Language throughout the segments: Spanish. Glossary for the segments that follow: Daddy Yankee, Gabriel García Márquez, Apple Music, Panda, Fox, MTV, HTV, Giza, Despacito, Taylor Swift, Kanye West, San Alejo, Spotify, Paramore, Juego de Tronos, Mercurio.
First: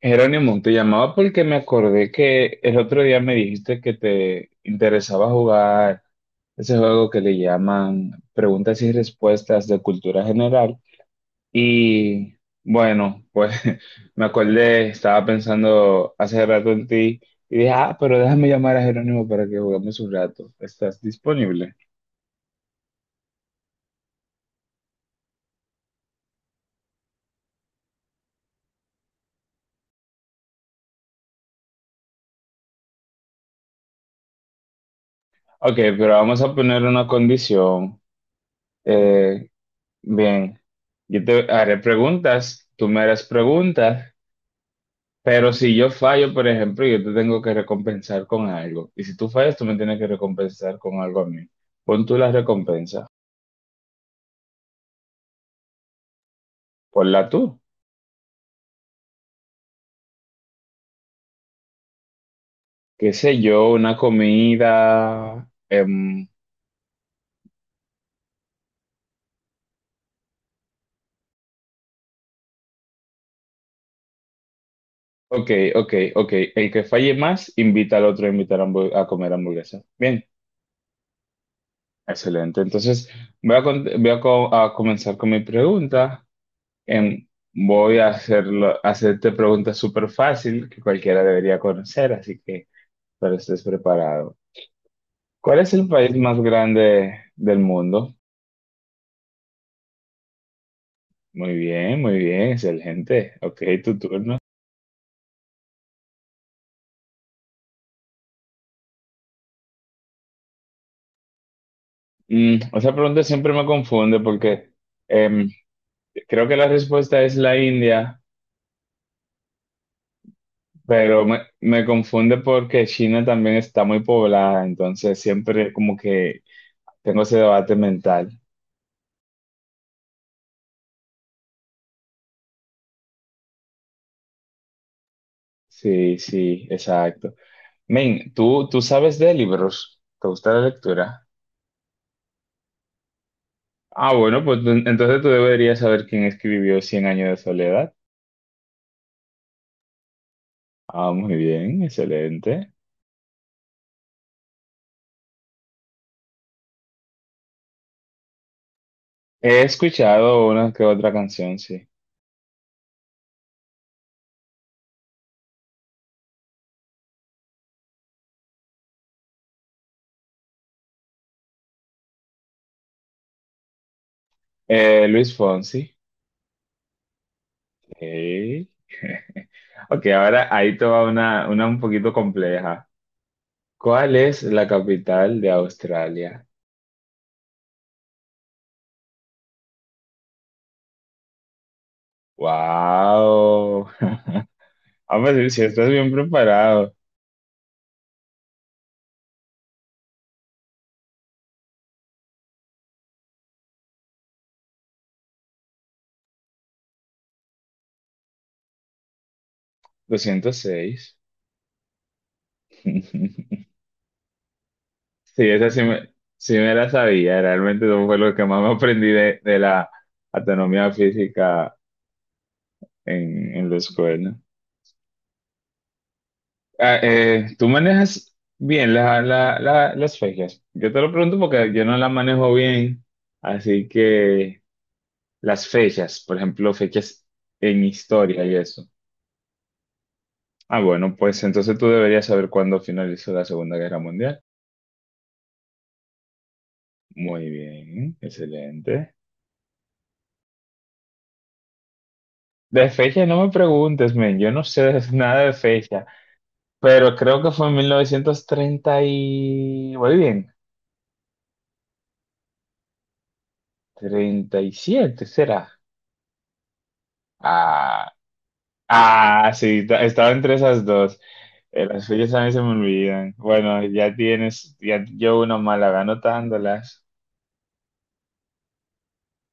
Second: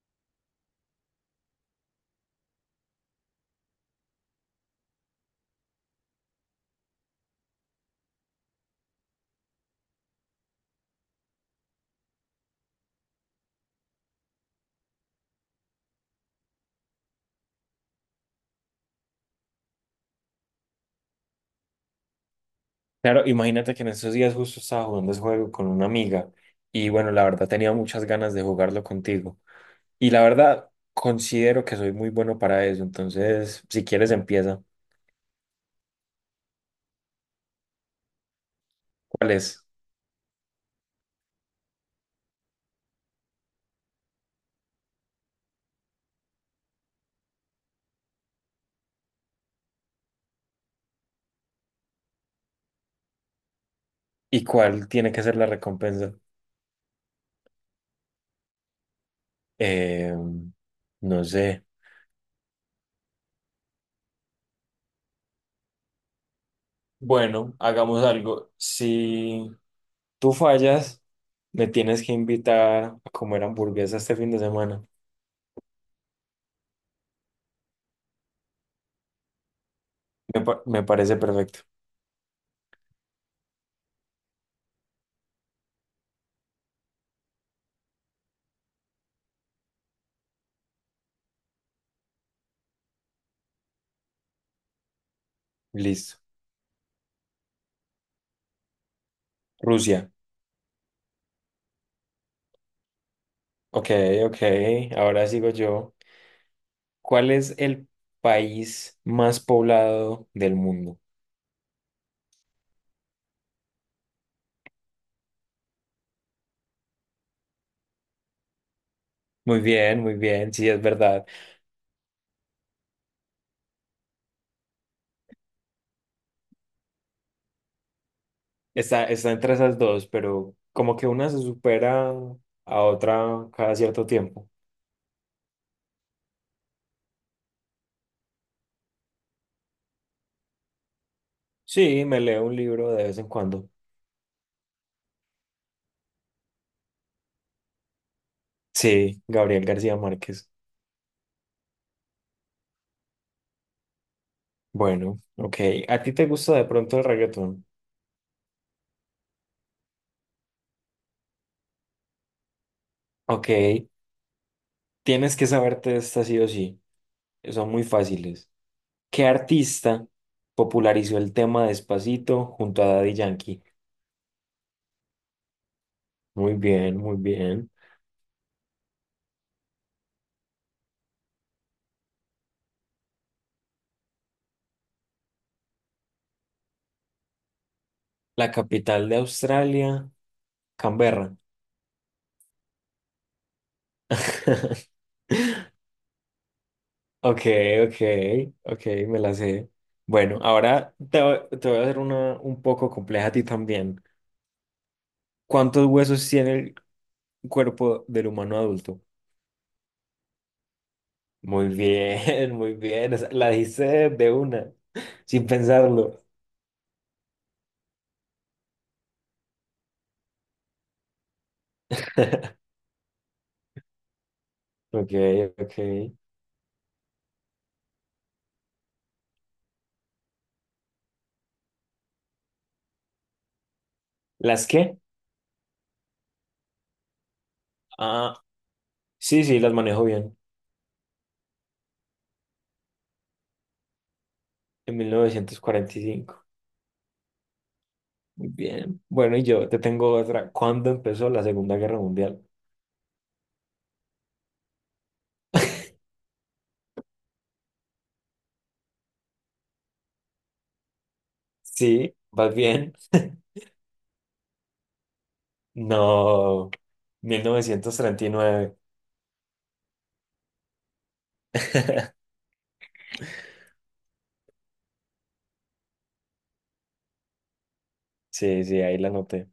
Jerónimo, te llamaba porque me acordé que el otro día me dijiste que te interesaba jugar ese juego que le llaman preguntas y respuestas de cultura general. Y bueno, pues me acordé, estaba pensando hace rato en ti y dije, ah, pero déjame llamar a Jerónimo para que juguemos un rato. ¿Estás disponible? Claro, imagínate que en esos días justo estaba jugando ese juego con una amiga y bueno, la verdad tenía muchas ganas de jugarlo contigo. Y la verdad considero que soy muy bueno para eso, entonces si quieres empieza. Ok, pero vamos a poner una condición. ¿Cuál Eh, es? Bien, yo te haré preguntas, tú me harás preguntas. Pero si yo fallo, por ejemplo, yo te tengo que recompensar con algo. Y si tú fallas, tú me tienes que recompensar con algo a mí. Pon tú la recompensa. ¿Y cuál tiene que ser la recompensa? Ponla tú. Eh, no sé. Qué sé yo, una comida. Bueno, hagamos algo. Si tú fallas, me tienes que invitar a comer hamburguesa este fin de semana. Ok, ok, ok. El que falle más, invita al otro a invitar a comer hamburguesa. Bien, Me parece perfecto. excelente. Entonces, voy a comenzar con mi pregunta. Em, voy a hacerte preguntas súper fácil que cualquiera debería conocer, así que, pero estés preparado. ¿Cuál es el país Listo. más grande del mundo? Rusia. Muy bien, excelente. Ok, Ok, tu turno. ok. Ahora sigo yo. ¿Cuál es el país más poblado del mundo? Esa pregunta siempre me confunde porque em, creo que la respuesta es la India, Muy bien, sí, es pero verdad. me confunde porque China también está muy poblada, entonces siempre como que tengo ese debate mental. Está entre esas dos, pero como que una se supera a otra cada cierto tiempo. Sí, sí, exacto. Men, ¿tú sabes de libros? ¿Te gusta la lectura? Sí, me leo un libro de vez en cuando. Ah, bueno, pues entonces tú deberías saber quién escribió Cien años de soledad. Sí, Gabriel García Márquez. Ah, muy bien, excelente. Bueno, ok. ¿A ti te gusta de pronto el reggaetón? He escuchado una que otra canción, sí. Ok, tienes que saberte esta sí o sí. Son muy fáciles. ¿Qué artista popularizó el tema Despacito junto a Daddy Yankee? Luis Fonsi. Muy bien, muy bien. Ey. Ok, ahora ahí te va una un poquito compleja. ¿Cuál es la capital de Australia? La capital de Australia, Canberra. ¡Wow! Vamos a ver si estás bien preparado. Ok, ok, ok, me la sé. Bueno, ahora te voy a hacer una un poco compleja a ti también. ¿Cuántos huesos tiene el cuerpo del humano adulto? 206. Muy bien, muy bien. La dijiste de una, sin Sí, esa pensarlo. sí me la sabía. Realmente eso fue lo que más me aprendí de la autonomía física en la escuela. Ok, ok. Ah, tú manejas bien las fechas. Yo te lo pregunto porque yo no las manejo bien. Así que ¿Las qué? las fechas, por ejemplo, fechas en Ah, historia y eso. sí, sí, las manejo bien. Ah, bueno, pues entonces tú deberías saber cuándo finalizó la Segunda Guerra Mundial. En 1945. Muy bien, Muy bien. excelente. Bueno, y yo te tengo otra. ¿Cuándo empezó la Segunda Guerra Mundial? De fecha no me preguntes, men, yo no sé nada de fecha, pero creo que fue en 1930 y. Muy bien, Sí, vas bien. 37 será. No, mil novecientos Ah, treinta y nueve ah, sí, estaba entre esas dos. Las fechas a mí se me olvidan. Bueno, ya tienes, ya yo una mala anotándolas. Sí, sí, ahí la noté.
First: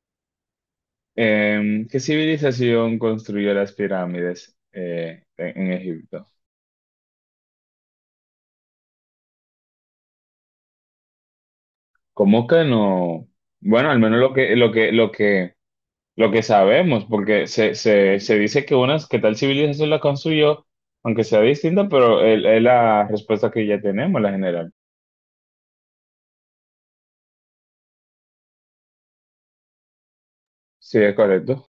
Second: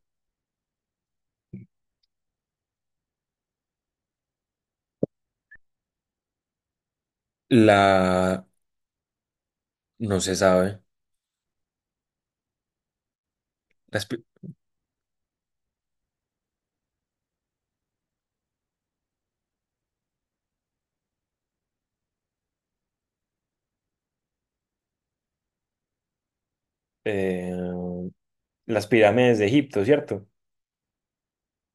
¿Qué civilización construyó las pirámides en Egipto? La... No se sabe. ¿Cómo que no? Bueno, al Las, menos pi- lo que sabemos, porque se dice que unas, que tal civilización la construyó, aunque sea distinta, pero es la respuesta que ya tenemos, la general. eh, las pirámides de Egipto, ¿cierto? Sí, es correcto.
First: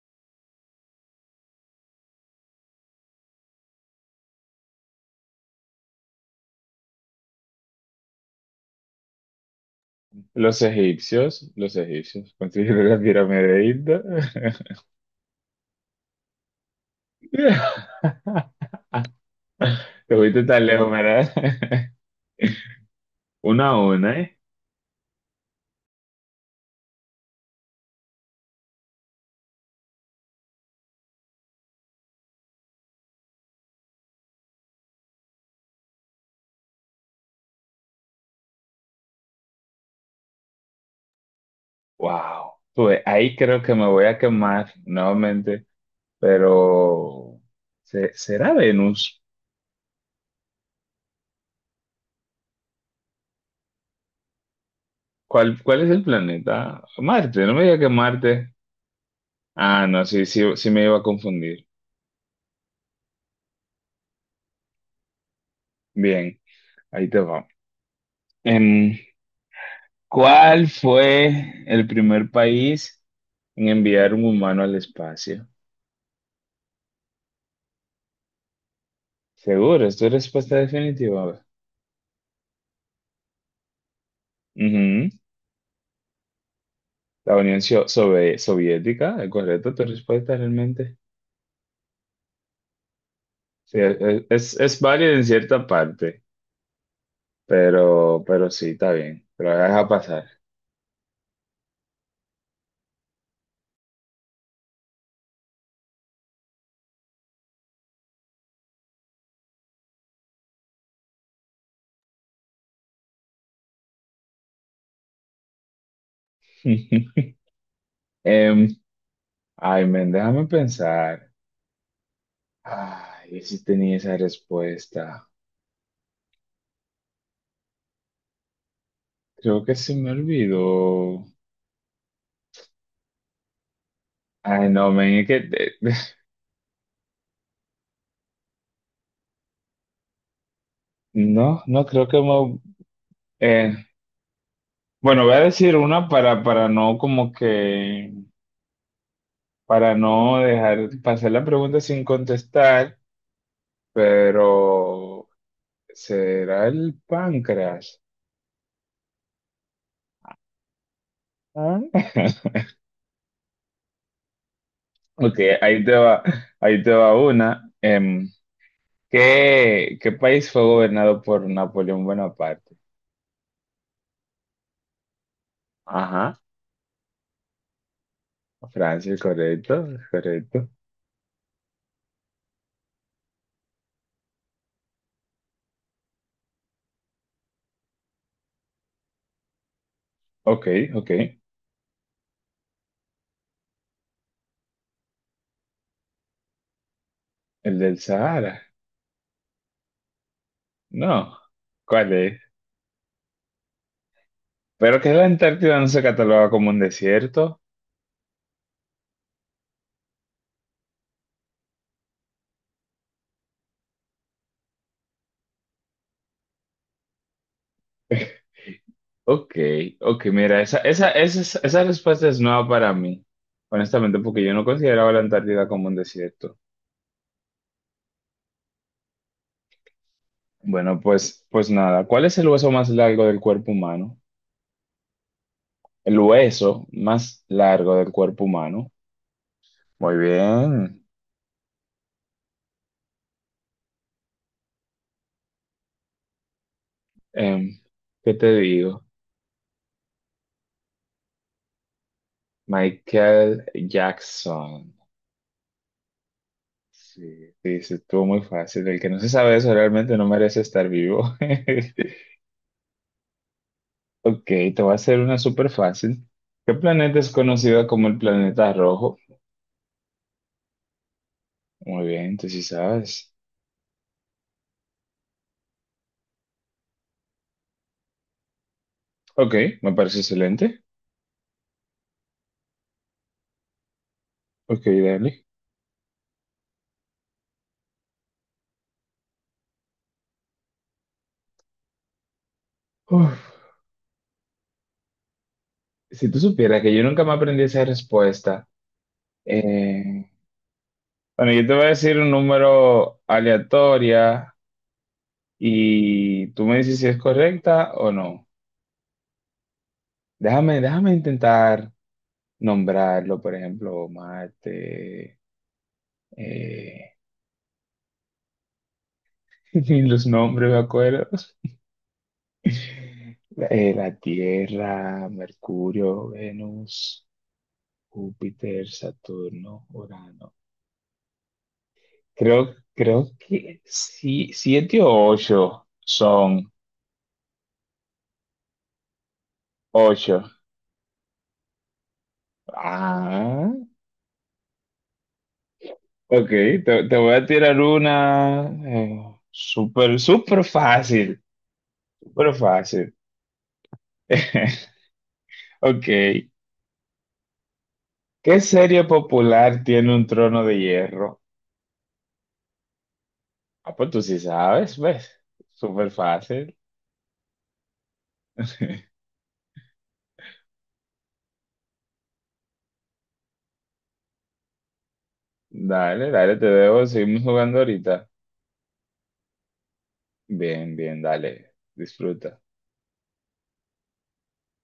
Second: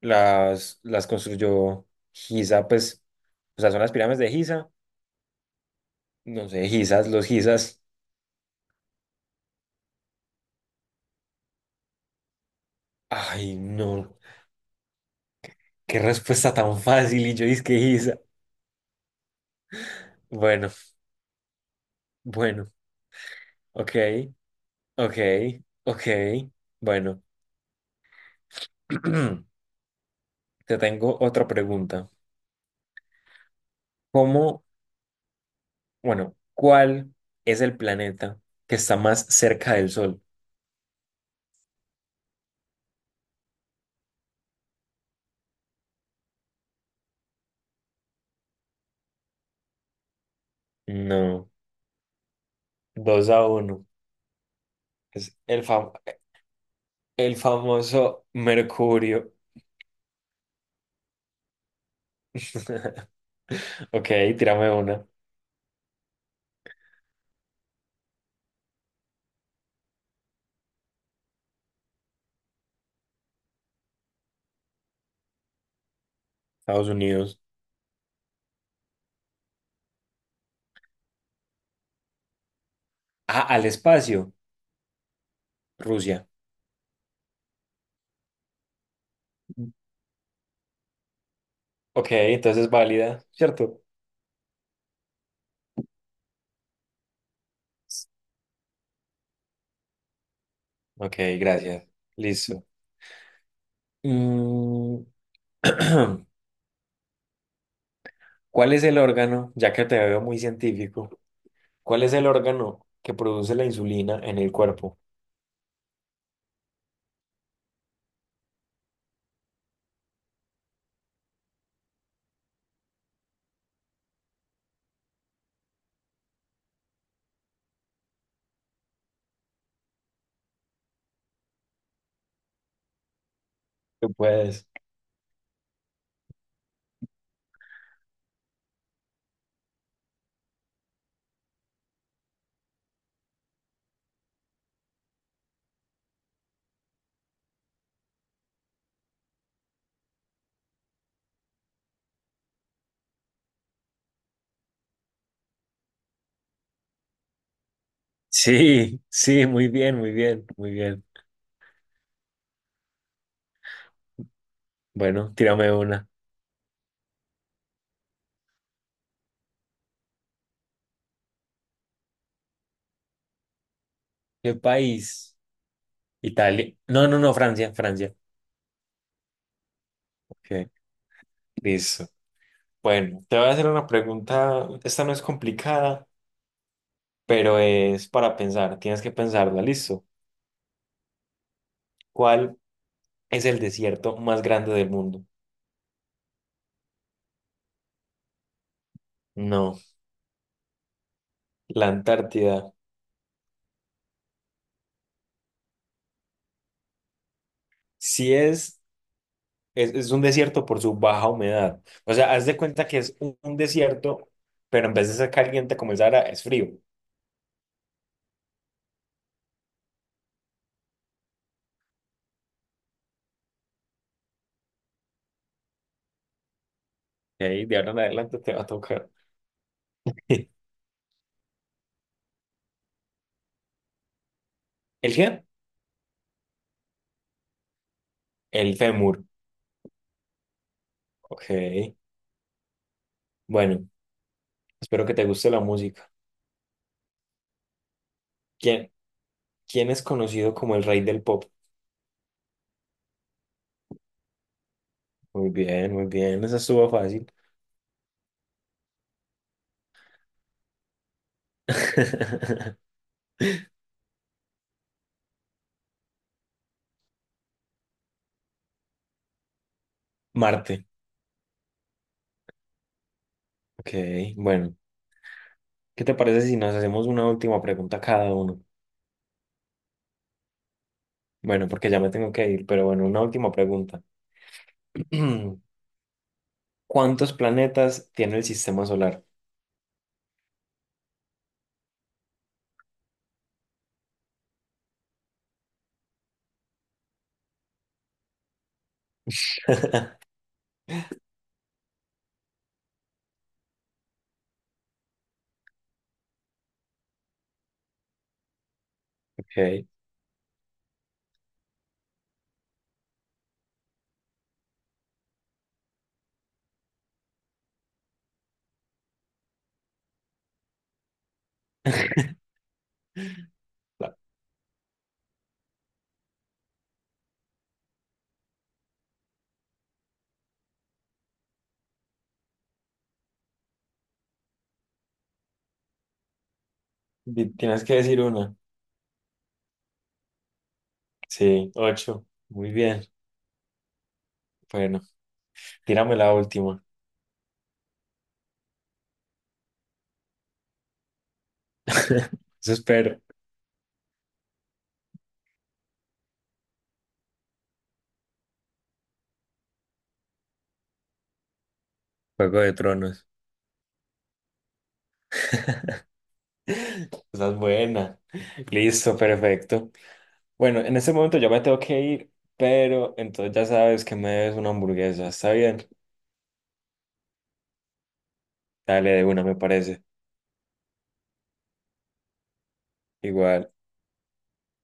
Las construyó Giza, pues, o sea, son las pirámides de Giza. No sé, Gizas, los Gizas. Los egipcios construyeron la pirámide Ay, de Egipto. no, qué respuesta tan fácil y yo dije que Giza. Te fuiste tan Bueno, lejos, ¿verdad? bueno. Una a Ok, una, ¿eh? ok, ok. Bueno, te tengo otra pregunta. ¿Cómo, bueno, ¿cuál es el planeta que está más cerca del Sol? Wow. Pues ahí creo que me voy a quemar nuevamente, pero ¿será Venus? No, 2-1. Es ¿Cuál, el cuál es fam- el planeta? el Marte, no me diga que famoso Marte. Mercurio. Ah, no, sí, sí, sí me iba a confundir. Ok, tírame una. Bien, ahí te va. Em, ¿Cuál fue el primer país en enviar un humano al espacio? Estados Unidos. Seguro, es tu respuesta definitiva. Ah, al espacio. Ujú. Rusia. La Unión Sio- Sobe- Soviética, ¿es correcto tu respuesta realmente? Ok, entonces es válida, Sí, ¿cierto? es válida en cierta parte, pero sí, está bien. Te lo voy a dejar pasar. Ok, gracias. Listo. Mm, ¿Cuál es el órgano, ya que te veo muy científico, cuál es el órgano que produce la insulina en el cuerpo? Em, Ay, men, déjame pensar. Ay, si tenía esa respuesta. Creo que se me olvidó. Tú puedes. Ay, no, men, es que no, no creo que me. eh, bueno, voy a decir una para no como que para, no dejar pasar la pregunta sin contestar, pero ¿será el páncreas? Sí, sí, muy bien, muy bien, muy bien. Ah. Bueno, Ok, tírame ahí te una. va, ahí te va una. ¿Qué país fue gobernado por Napoleón Bonaparte? ¿Qué país? Ajá, Italia. No, no, no, Francia, Francia. Francia, correcto, correcto. Ok. Listo. Bueno, te voy a hacer una pregunta. Esta no es complicada, pero es para pensar. Tienes que pensarla. Listo. Ok, ok. ¿Cuál es el desierto más grande del mundo? El del Sahara. No, No, la ¿cuál es? Antártida. Pero que la Antártida no se cataloga como un desierto. Si es es un desierto por su baja humedad. O sea, haz de cuenta que es un desierto, pero en vez de ser caliente como es ahora, es frío. Ok, ok, mira, esa respuesta es nueva para mí, honestamente, porque yo no consideraba la Antártida como un desierto. Y ahí de ahora en adelante te va a tocar. ¿El Bueno, pues, pues nada, ¿cuál es el hueso más largo del cuerpo humano? qué? El hueso más largo del cuerpo El humano. fémur. Muy bien. Ok. Bueno, espero que te guste la música. Em, ¿Qué te ¿Quién, digo? quién es conocido como el rey del pop? Michael Jackson. Muy bien, muy bien. Esa estuvo Sí, fácil. sí, sí, estuvo muy fácil. El que no se sabe eso realmente no merece estar vivo. Ok, te voy a hacer una súper fácil. ¿Qué planeta es conocido como el planeta rojo? Marte. Muy bien, tú sí sabes. Ok, bueno. ¿Qué te parece si nos hacemos una última pregunta cada uno? Ok, me parece excelente. Bueno, porque ya me tengo que ir, pero bueno, una última pregunta. Ok, dale. ¿Cuántos planetas tiene el sistema solar? Uf, si tú supieras que yo nunca me aprendí esa respuesta. eh, bueno, yo te voy a decir un número aleatoria y tú me dices si es correcta o no. Ok. Déjame, déjame intentar nombrarlo, por ejemplo, Marte. eh, Ni los nombres me acuerdo. La- La Tierra, Mercurio, Venus, Júpiter, Saturno, Urano. Creo, creo que sí, siete o ocho son Tienes que decir una. ocho. Sí, ocho. Muy bien. Ah, Bueno, tírame la ok, última. te voy a tirar una súper, súper fácil, súper Eso fácil. espero. Ok, ¿qué serie popular tiene un trono de hierro? Juego de Tronos. Ah, pues tú sí sabes, ¿ves? Súper fácil. Esa es buena. Listo, perfecto. Bueno, en este momento yo me tengo que ir, pero entonces ya sabes que me debes una hamburguesa. Está bien. Dale, dale, te veo. Seguimos jugando ahorita. Dale de una, me parece. Bien, bien, dale. Disfruta. Igual.